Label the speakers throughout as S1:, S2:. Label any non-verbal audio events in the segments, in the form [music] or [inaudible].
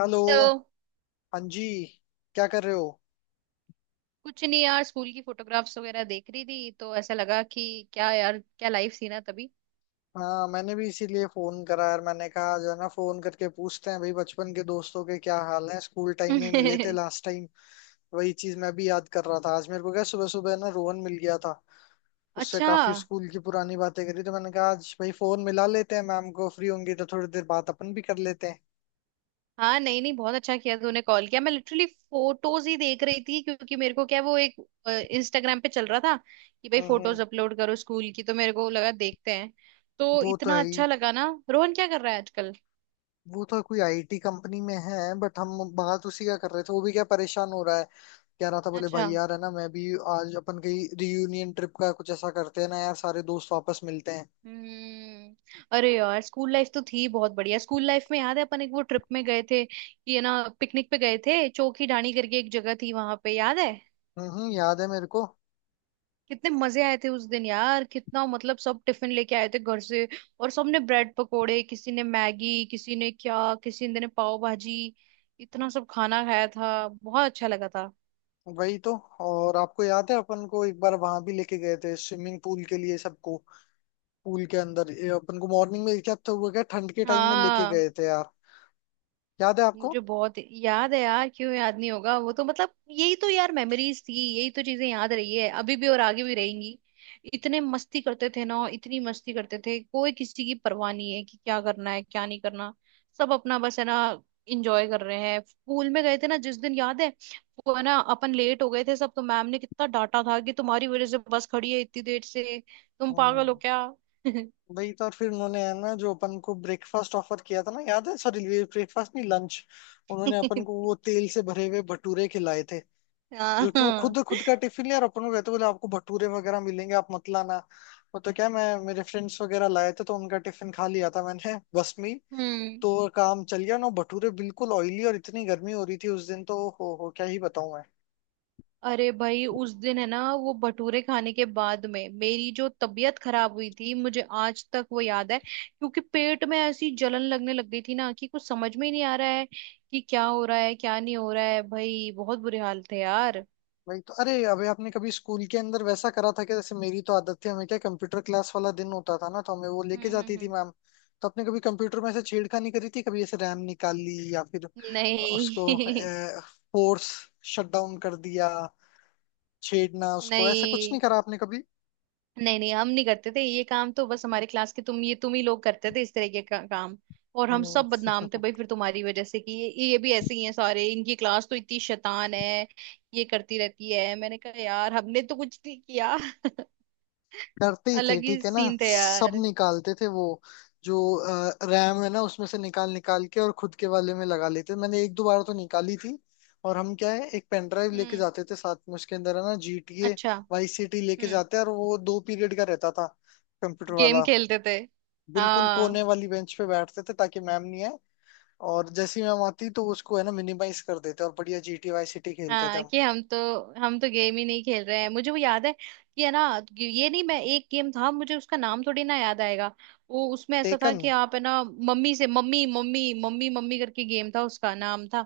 S1: Hello.
S2: तो
S1: हाँ जी। क्या कर रहे हो?
S2: कुछ नहीं यार स्कूल की फोटोग्राफ्स वगैरह देख रही थी तो ऐसा लगा कि क्या यार क्या लाइफ थी ना तभी।
S1: हाँ, मैंने भी इसीलिए फोन करा यार। मैंने कहा जो है ना, फोन करके पूछते हैं भाई बचपन के दोस्तों के क्या हाल हैं। स्कूल टाइम में मिले थे
S2: [laughs]
S1: लास्ट टाइम। वही चीज मैं भी याद कर रहा था आज। मेरे को क्या, सुबह सुबह ना रोहन मिल गया था। उससे
S2: अच्छा।
S1: काफी स्कूल की पुरानी बातें करी तो मैंने कहा आज भाई फोन मिला लेते हैं। मैम को फ्री होंगी तो थोड़ी देर बात अपन भी कर लेते हैं।
S2: हाँ, नहीं नहीं, बहुत अच्छा किया तूने कॉल किया। मैं लिटरली फोटोज ही देख रही थी क्योंकि मेरे को क्या, वो एक इंस्टाग्राम पे चल रहा था कि भाई
S1: हम्म।
S2: फोटोज अपलोड करो स्कूल की, तो मेरे को लगा देखते हैं। तो
S1: वो तो
S2: इतना
S1: है ही।
S2: अच्छा लगा ना। रोहन क्या कर रहा है आजकल?
S1: वो तो कोई IT कंपनी में है बट हम बात उसी का कर रहे थे। वो भी क्या परेशान हो रहा है। कह रहा था, बोले
S2: अच्छा।
S1: भाई यार है ना, मैं भी। आज अपन कहीं रियूनियन ट्रिप का कुछ ऐसा करते हैं ना यार, सारे दोस्त वापस मिलते हैं।
S2: हम्म। अरे यार स्कूल लाइफ तो थी बहुत बढ़िया। स्कूल लाइफ में याद है अपन एक वो ट्रिप में गए थे कि है ना, पिकनिक पे गए थे, चोखी ढाणी करके एक जगह थी वहां पे, याद है?
S1: याद है मेरे को।
S2: कितने मजे आए थे उस दिन यार। कितना, मतलब सब टिफिन लेके आए थे घर से, और सबने ब्रेड पकोड़े, किसी ने मैगी, किसी ने क्या, किसी ने पाव भाजी, इतना सब खाना खाया था। बहुत अच्छा लगा था।
S1: वही तो। और आपको याद है अपन को एक बार वहां भी लेके गए थे स्विमिंग पूल के लिए सबको, पूल के अंदर। ये अपन को मॉर्निंग में क्या, तो वो क्या ठंड के टाइम में लेके
S2: हाँ,
S1: गए थे यार। याद है आपको?
S2: मुझे बहुत याद है यार। क्यों याद नहीं होगा? वो तो मतलब यही तो यार मेमोरीज थी, यही तो चीजें याद रही है अभी भी और आगे भी रहेंगी। इतने मस्ती करते थे ना, इतनी मस्ती करते थे। कोई किसी की परवाह नहीं है कि क्या करना है क्या नहीं करना। सब अपना बस है ना, इंजॉय कर रहे हैं। स्कूल में गए थे ना जिस दिन, याद है वो, है ना अपन लेट हो गए थे सब, तो मैम ने कितना डांटा था कि तुम्हारी वजह से बस खड़ी है इतनी देर से, तुम पागल हो
S1: हम्म।
S2: क्या।
S1: वही तो। और फिर उन्होंने है ना जो अपन को ब्रेकफास्ट ऑफर किया था ना, याद है? सॉरी, ब्रेकफास्ट नहीं लंच। उन्होंने अपन को वो
S2: [laughs]
S1: तेल से भरे हुए भटूरे खिलाए थे,
S2: हाँ
S1: जो कि वो
S2: हाँ।
S1: खुद खुद का टिफिन लिया और अपन को कहते बोले आपको भटूरे वगैरह मिलेंगे आप मत लाना। वो तो क्या, मैं मेरे फ्रेंड्स वगैरह लाए थे तो उनका टिफिन खा लिया था मैंने [laughs] बस में ही।
S2: हम्म।
S1: तो काम चल गया ना। भटूरे बिल्कुल ऑयली और इतनी गर्मी हो रही थी उस दिन, तो हो क्या ही बताऊं मैं।
S2: अरे भाई उस दिन है ना, वो भटूरे खाने के बाद में मेरी जो तबीयत खराब हुई थी मुझे आज तक वो याद है, क्योंकि पेट में ऐसी जलन लगने लग गई थी ना कि कुछ समझ में ही नहीं आ रहा है कि क्या हो रहा है क्या नहीं हो रहा है। भाई बहुत बुरे हाल थे यार।
S1: वही तो। अरे अभी आपने कभी स्कूल के अंदर वैसा करा था? कि जैसे मेरी तो आदत थी, हमें क्या कंप्यूटर क्लास वाला दिन होता था ना तो हमें वो लेके जाती थी
S2: हम्म।
S1: मैम। तो आपने कभी कंप्यूटर में ऐसे छेड़खानी करी थी? कभी ऐसे रैम निकाल ली, या फिर उसको
S2: नहीं।
S1: फोर्स शट डाउन कर दिया, छेड़ना
S2: [laughs]
S1: उसको, ऐसा कुछ
S2: नहीं,
S1: नहीं करा आपने कभी?
S2: नहीं, नहीं, हम नहीं करते थे ये काम। तो बस हमारे क्लास के, तुम ही लोग करते थे इस तरह के काम। और हम
S1: हम्म।
S2: सब बदनाम थे भाई फिर तुम्हारी वजह से, कि ये भी ऐसे ही हैं सारे, इनकी क्लास तो इतनी शैतान है, ये करती रहती है। मैंने कहा यार हमने तो कुछ नहीं किया। [laughs]
S1: डरते ही थे
S2: अलग ही
S1: ठीक है ना।
S2: सीन थे
S1: सब
S2: यार।
S1: निकालते थे वो जो रैम है ना, उसमें से निकाल निकाल के और खुद के वाले में लगा लेते थे। मैंने एक दो बार तो निकाली थी। और हम क्या है, एक पेन ड्राइव लेके
S2: हम्म।
S1: जाते थे साथ में, उसके अंदर है ना GTA
S2: अच्छा।
S1: YCT लेके
S2: हम्म।
S1: जाते हैं, और वो दो पीरियड का रहता था कंप्यूटर
S2: गेम
S1: वाला।
S2: खेलते थे।
S1: बिल्कुल
S2: हाँ
S1: कोने वाली बेंच पे बैठते थे ताकि मैम नहीं आए, और जैसी मैम आती तो उसको है ना मिनिमाइज कर देते और बढ़िया GTA YCT खेलते थे
S2: हाँ।
S1: हम।
S2: कि हम तो गेम ही नहीं खेल रहे हैं, मुझे वो याद है कि है ना, ये नहीं, मैं, एक गेम था मुझे उसका नाम थोड़ी ना याद आएगा। वो उसमें ऐसा था
S1: टेकन।
S2: कि आप है ना, मम्मी से मम्मी मम्मी मम्मी मम्मी करके, गेम था उसका नाम था।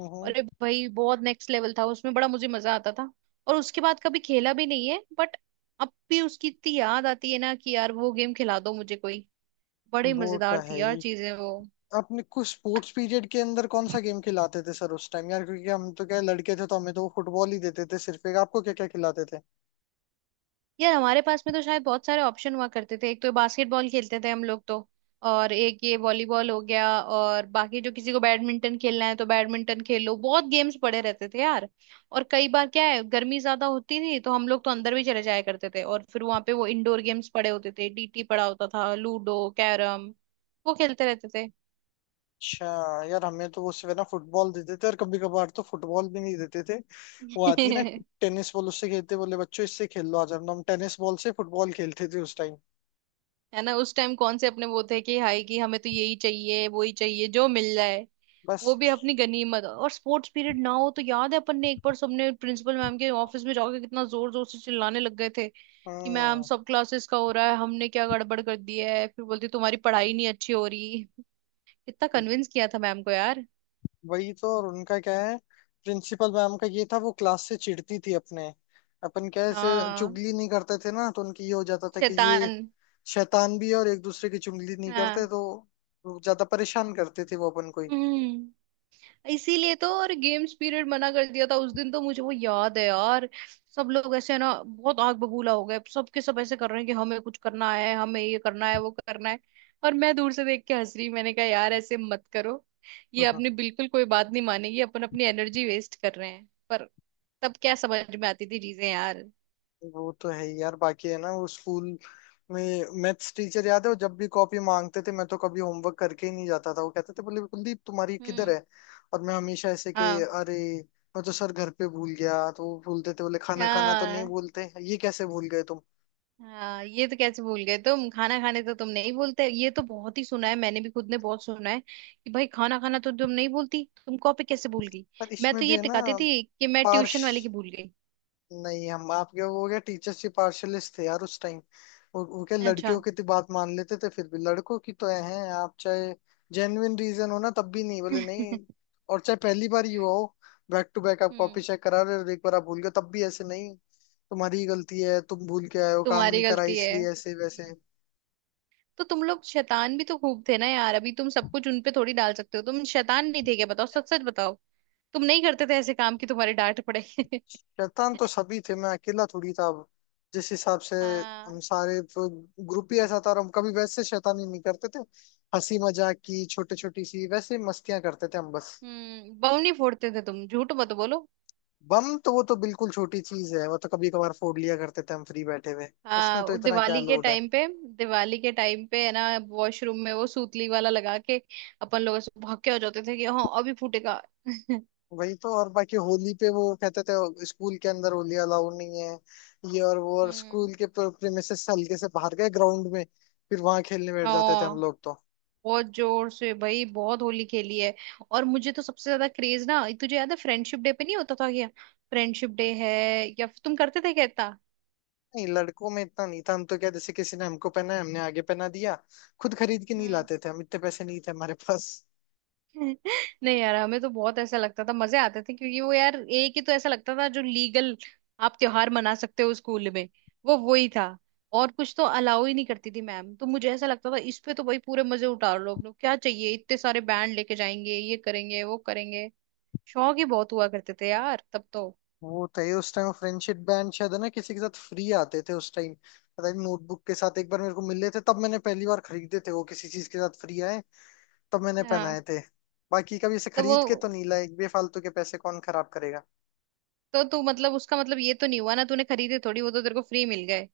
S1: हम्म।
S2: अरे भाई बहुत नेक्स्ट लेवल था उसमें, बड़ा मुझे मजा आता था। और उसके बाद कभी खेला भी नहीं है, बट अब भी उसकी इतनी याद आती है ना, कि यार वो गेम खिला दो मुझे कोई। बड़े
S1: वो तो
S2: मजेदार
S1: है
S2: थी
S1: ही।
S2: यार चीजें वो।
S1: आपने कुछ स्पोर्ट्स पीरियड के अंदर कौन सा गेम खिलाते थे सर उस टाइम यार? क्योंकि हम तो क्या लड़के थे तो हमें तो वो फुटबॉल ही देते थे सिर्फ एक। आपको क्या क्या खिलाते थे?
S2: यार हमारे पास में तो शायद बहुत सारे ऑप्शन हुआ करते थे, एक तो बास्केटबॉल खेलते थे हम लोग तो, और एक ये वॉलीबॉल हो गया, और बाकी जो किसी को बैडमिंटन खेलना है तो बैडमिंटन खेलो, बहुत गेम्स पड़े रहते थे यार। और कई बार क्या है, गर्मी ज्यादा होती थी तो हम लोग तो अंदर भी चले जाया करते थे, और फिर वहां पे वो इंडोर गेम्स पड़े होते थे, डीटी पड़ा होता था, लूडो, कैरम, वो खेलते रहते
S1: अच्छा। यार हमें तो वो सिर्फ है ना फुटबॉल देते थे, और कभी कभार तो फुटबॉल भी नहीं देते थे।
S2: थे।
S1: वो आती है ना
S2: [laughs]
S1: टेनिस बॉल, उससे खेलते, बोले बच्चों इससे खेल लो आज। हम टेनिस बॉल से फुटबॉल खेलते थे उस टाइम
S2: है ना, उस टाइम कौन से अपने वो थे कि हाय, कि हमें तो यही चाहिए वो ही चाहिए जो मिल जाए वो
S1: बस।
S2: भी अपनी गनीमत। और स्पोर्ट्स पीरियड ना हो तो याद है अपन ने एक बार सबने प्रिंसिपल मैम के ऑफिस में जाके कितना जोर जोर से चिल्लाने लग गए थे कि मैम,
S1: हम्म।
S2: सब क्लासेस का हो रहा है, हमने क्या गड़बड़ कर दी है? फिर बोलती तुम्हारी पढ़ाई नहीं अच्छी हो रही। कितना कन्विंस किया था मैम को यार।
S1: वही तो। और उनका क्या है, प्रिंसिपल मैम का ये था, वो क्लास से चिढ़ती थी अपने। अपन कैसे
S2: हाँ।
S1: चुगली नहीं करते थे ना, तो उनकी ये हो जाता था कि ये
S2: शैतान।
S1: शैतान भी है और एक दूसरे की चुगली नहीं करते,
S2: हाँ।
S1: तो वो ज्यादा परेशान करते थे वो अपन को
S2: हम्म। इसीलिए तो और गेम्स पीरियड मना कर दिया था उस दिन, तो मुझे वो याद है यार। सब लोग ऐसे ना बहुत आग बबूला हो गए, सबके सब ऐसे कर रहे हैं कि हमें कुछ करना है, हमें ये करना है वो करना है। और मैं दूर से देख के हंस रही। मैंने कहा यार ऐसे मत करो, ये
S1: ही।
S2: अपनी बिल्कुल कोई बात नहीं मानेगी, अपन अपनी एनर्जी वेस्ट कर रहे हैं, पर तब क्या समझ में आती थी चीजें यार।
S1: वो तो है ही यार। बाकी है ना वो स्कूल में मैथ्स टीचर याद है, वो जब भी कॉपी मांगते थे, मैं तो कभी होमवर्क करके ही नहीं जाता था। वो कहते थे बोले कुलदीप तुम्हारी किधर
S2: हम्म।
S1: है? और मैं हमेशा ऐसे कि
S2: हाँ
S1: अरे मैं तो सर घर पे भूल गया। तो वो बोलते थे बोले खाना खाना तो नहीं
S2: हाँ
S1: बोलते ये, कैसे भूल गए तुम?
S2: हाँ, ये तो कैसे भूल गए तुम, खाना खाने तो तुम नहीं बोलते, ये तो बहुत ही सुना है, मैंने भी खुद ने बहुत सुना है, कि भाई खाना खाना तो तुम नहीं बोलती, तुम कॉपी कैसे भूल गई।
S1: पर
S2: मैं
S1: इसमें
S2: तो
S1: भी
S2: ये
S1: है ना
S2: टिकाती थी कि मैं
S1: पार्श
S2: ट्यूशन वाले की भूल गई।
S1: नहीं, हम आपके वो क्या टीचर्स ही पार्शलिस्ट थे यार उस टाइम। वो क्या,
S2: अच्छा।
S1: लड़कियों की तो बात मान लेते थे फिर भी, लड़कों की तो हैं आप चाहे जेन्युइन रीजन हो ना, तब भी नहीं बोले
S2: [laughs]
S1: नहीं।
S2: हम्म।
S1: और चाहे पहली बार ही हुआ हो, बैक टू बैक आप कॉपी चेक करा रहे हो और एक बार आप भूल गए, तब भी ऐसे नहीं, तुम्हारी ही गलती है, तुम भूल के आए हो, काम
S2: तुम्हारी
S1: नहीं करा
S2: गलती है।
S1: इसलिए ऐसे वैसे।
S2: हम्म। तो तुम लोग शैतान भी तो खूब थे ना यार, अभी तुम सब कुछ उनपे थोड़ी डाल सकते हो। तुम शैतान नहीं थे क्या? बताओ सच सच बताओ। तुम नहीं करते थे ऐसे काम कि तुम्हारे डांट पड़े? [laughs]
S1: शैतान तो सभी थे, मैं अकेला थोड़ी था अब जिस हिसाब से।
S2: हाँ।
S1: हम सारे ग्रुप ही ऐसा था, और हम कभी वैसे शैतानी नहीं करते थे। हंसी मजाक की छोटी छोटी सी वैसे मस्तियां करते थे हम बस।
S2: हम्म। बम नहीं फोड़ते थे तुम, झूठ मत बोलो।
S1: बम तो वो तो बिल्कुल छोटी चीज है, वो तो कभी कभार फोड़ लिया करते थे हम फ्री बैठे हुए। उसमें तो
S2: हाँ
S1: इतना क्या
S2: दिवाली के
S1: लोड है।
S2: टाइम पे, दिवाली के टाइम पे है ना, वॉशरूम में वो सूतली वाला लगा के अपन लोग ऐसे भौंके हो जाते थे कि हाँ अभी फूटेगा। [laughs]
S1: वही तो। और बाकी होली पे वो कहते थे स्कूल के अंदर होली अलाउड नहीं है ये और वो, और
S2: हम्म।
S1: स्कूल के प्रेमिसेस से हल्के से बाहर गए ग्राउंड में, फिर वहां खेलने बैठ जाते थे हम
S2: हाँ
S1: लोग तो।
S2: बहुत जोर से भाई, बहुत होली खेली है। और मुझे तो सबसे ज्यादा क्रेज ना, तुझे याद है फ्रेंडशिप डे पे नहीं होता था क्या? फ्रेंडशिप डे, है? या फिर तुम करते थे क्या इतना?
S1: नहीं, लड़कों में इतना नहीं था। हम तो क्या, जैसे किसी ने हमको पहना है, हमने आगे पहना दिया। खुद खरीद के नहीं लाते थे हम, इतने पैसे नहीं थे हमारे पास।
S2: नहीं यार, हमें तो बहुत ऐसा लगता था, मजे आते थे, क्योंकि वो यार एक ही तो ऐसा लगता था जो लीगल आप त्योहार मना सकते हो स्कूल में, वो ही था। और कुछ तो अलाउ ही नहीं करती थी मैम, तो मुझे ऐसा लगता था इस पे तो भाई पूरे मजे उतार लो। अपने क्या चाहिए, इतने सारे बैंड लेके जाएंगे, ये करेंगे वो करेंगे। शौक ही बहुत हुआ करते थे यार तब तो।
S1: वो तो ये उस टाइम फ्रेंडशिप बैंड शायद है ना किसी के साथ फ्री आते थे उस टाइम, पता नहीं नोटबुक के साथ एक बार मेरे को मिले थे, तब मैंने पहली बार खरीदे थे वो, किसी चीज के साथ फ्री आए, तब मैंने
S2: हाँ।
S1: पहनाए थे। बाकी कभी इसे
S2: तो
S1: खरीद के तो
S2: वो,
S1: नहीं लाए, एक बेफालतू के पैसे कौन खराब करेगा।
S2: तो तू मतलब, उसका मतलब ये तो नहीं हुआ ना, तूने खरीदे थोड़ी, वो तो तेरे को फ्री मिल गए।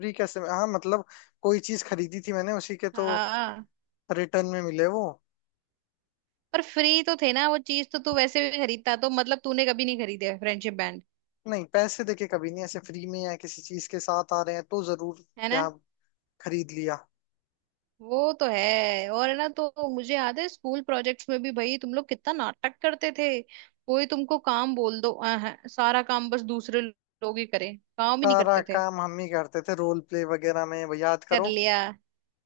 S1: फ्री कैसे में, हाँ मतलब कोई चीज खरीदी थी मैंने उसी के तो
S2: हाँ
S1: रिटर्न में मिले वो।
S2: पर फ्री तो थे ना, वो चीज तो तू वैसे भी खरीदता, तो मतलब तूने कभी नहीं खरीदे फ्रेंडशिप,
S1: नहीं, पैसे देके कभी नहीं, ऐसे फ्री में या किसी चीज के साथ आ रहे हैं तो जरूर
S2: है
S1: क्या
S2: ना।
S1: खरीद लिया।
S2: वो तो है। और है ना, तो मुझे याद है स्कूल प्रोजेक्ट्स में भी भाई तुम लोग कितना नाटक करते थे। कोई तुमको काम बोल दो सारा काम बस दूसरे लोग ही करें, काम ही नहीं
S1: सारा
S2: करते थे।
S1: काम हम ही करते थे रोल प्ले वगैरह में, वो याद
S2: कर
S1: करो।
S2: लिया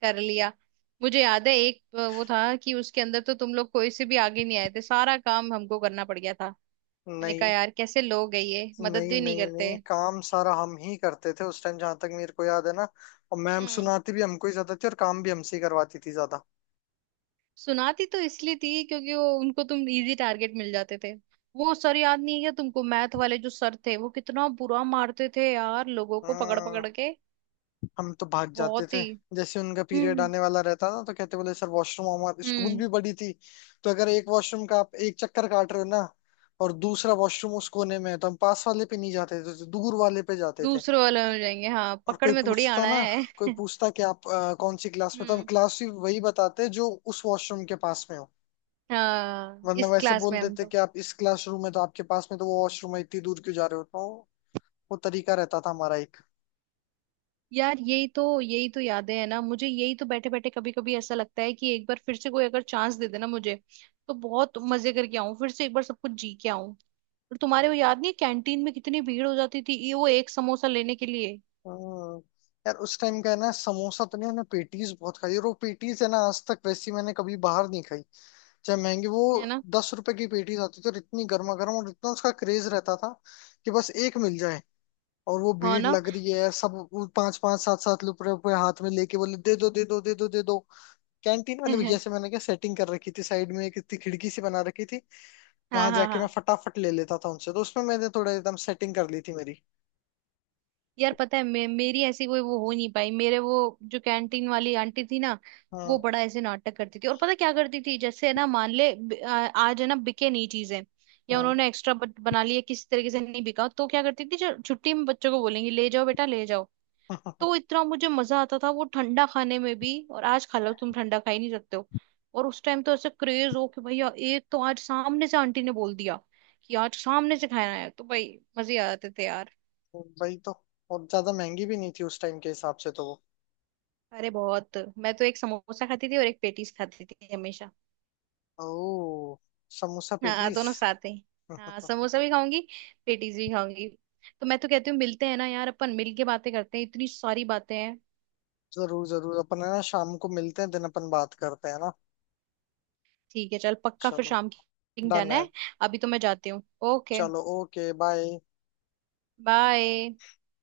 S2: कर लिया। मुझे याद है एक वो था कि उसके अंदर तो तुम लोग कोई से भी आगे नहीं आए थे, सारा काम हमको करना पड़ गया था। मैंने कहा
S1: नहीं
S2: यार कैसे लोग है ये, मदद
S1: नहीं
S2: भी नहीं
S1: नहीं,
S2: करते।
S1: नहीं काम सारा हम ही करते थे उस टाइम जहां तक मेरे को याद है ना। और मैम
S2: हम्म।
S1: सुनाती भी हमको ही ज्यादा थी और काम भी हमसे ही करवाती थी ज्यादा।
S2: सुनाती तो इसलिए थी क्योंकि वो उनको तुम इजी टारगेट मिल जाते थे। वो सर याद नहीं है क्या तुमको, मैथ वाले जो सर थे, वो कितना बुरा मारते थे यार लोगों को पकड़
S1: हम्म।
S2: पकड़ के।
S1: हम तो भाग जाते
S2: बहुत
S1: थे।
S2: ही।
S1: जैसे उनका पीरियड
S2: हम्म
S1: आने वाला रहता ना तो कहते बोले सर वॉशरूम। हमारे स्कूल
S2: हम्म।
S1: भी बड़ी थी, तो अगर एक वॉशरूम का आप एक चक्कर काट रहे हो ना, और दूसरा वॉशरूम उस कोने में है, तो हम पास वाले पे नहीं जाते थे, तो दूर वाले पे जाते थे।
S2: दूसरे वाले हो जाएंगे, हाँ,
S1: और
S2: पकड़
S1: कोई
S2: में थोड़ी
S1: पूछता
S2: आना
S1: ना,
S2: है।
S1: कोई
S2: [laughs]
S1: पूछता कि आप कौन सी क्लास में, तो हम
S2: हम्म।
S1: क्लास भी वही बताते जो उस वॉशरूम के पास में हो,
S2: हाँ
S1: वरना
S2: इस
S1: वैसे
S2: क्लास
S1: बोल
S2: में हम
S1: देते
S2: तो।
S1: कि आप इस क्लासरूम में तो आपके पास में तो वो वॉशरूम है, इतनी दूर क्यों जा रहे हो? तो वो तरीका रहता था हमारा एक।
S2: यार यही तो, यही तो यादें हैं ना मुझे, यही तो। बैठे बैठे कभी कभी ऐसा लगता है कि एक बार फिर से कोई अगर चांस दे देना मुझे, तो बहुत मजे करके आऊं, फिर से एक बार सब कुछ जी के। और तुम्हारे वो याद नहीं है, कैंटीन में कितनी भीड़ हो जाती थी ये वो एक समोसा लेने के लिए?
S1: हम्म, यार उस टाइम का है ना समोसा तो नहीं, मैंने पेटीज बहुत खाई, और वो पेटीज है ना आज तक वैसी मैंने कभी बाहर नहीं खाई, चाहे महंगी वो।
S2: है ना।
S1: 10 रुपए की पेटीज आती थी, और इतनी गर्मा गर्म, और इतना उसका क्रेज रहता था कि बस एक मिल जाए। और वो
S2: हाँ
S1: भीड़
S2: ना।
S1: लग रही है, सब वो पांच पांच सात सात रुपए रुपए हाथ में लेके बोले दे दो दे दो दे दो दे दो। कैंटीन वाले भैया से
S2: [laughs]
S1: मैंने क्या सेटिंग कर रखी थी, साइड में एक इतनी खिड़की सी बना रखी थी,
S2: हाँ
S1: वहां
S2: हाँ
S1: जाके मैं
S2: हाँ।
S1: फटाफट ले लेता था उनसे। तो उसमें मैंने थोड़ा एकदम सेटिंग कर ली थी मेरी।
S2: यार पता है, मेरी ऐसी कोई वो हो नहीं पाई। मेरे वो जो कैंटीन वाली आंटी थी ना, वो
S1: हाँ
S2: बड़ा ऐसे नाटक करती थी, और पता क्या करती थी, जैसे है ना, मान ले आज है ना बिके नहीं चीजें, या
S1: हाँ
S2: उन्होंने एक्स्ट्रा बना लिया किसी तरीके से, नहीं बिका तो क्या करती थी, जो छुट्टी में बच्चों को बोलेंगी ले जाओ बेटा, ले जाओ। तो
S1: [laughs]
S2: इतना मुझे मजा आता था वो ठंडा खाने में भी। और आज खा लो तुम, ठंडा खा ही नहीं सकते हो। और उस टाइम तो ऐसे क्रेज हो कि भैया एक तो, आज सामने से आंटी ने बोल दिया कि आज सामने से खाना है, तो भाई मजे आ जाते थे यार।
S1: वही तो। और ज्यादा महंगी भी नहीं थी उस टाइम के हिसाब से तो।
S2: अरे बहुत, मैं तो एक समोसा खाती थी और एक पेटीज खाती थी हमेशा।
S1: वो ओह, समोसा
S2: हाँ
S1: पेटीज
S2: दोनों साथ ही।
S1: [laughs]
S2: हाँ, समोसा भी खाऊंगी पेटीज भी खाऊंगी। तो मैं तो कहती हूँ मिलते हैं ना यार, अपन मिल के बातें करते हैं, इतनी सारी बातें हैं।
S1: जरूर जरूर। अपन है ना शाम को मिलते हैं, दिन अपन बात करते हैं ना।
S2: ठीक है चल, पक्का फिर,
S1: चलो
S2: शाम की
S1: डन
S2: डन
S1: है।
S2: है। अभी तो मैं जाती हूँ। ओके।
S1: चलो ओके, बाय।
S2: बाय।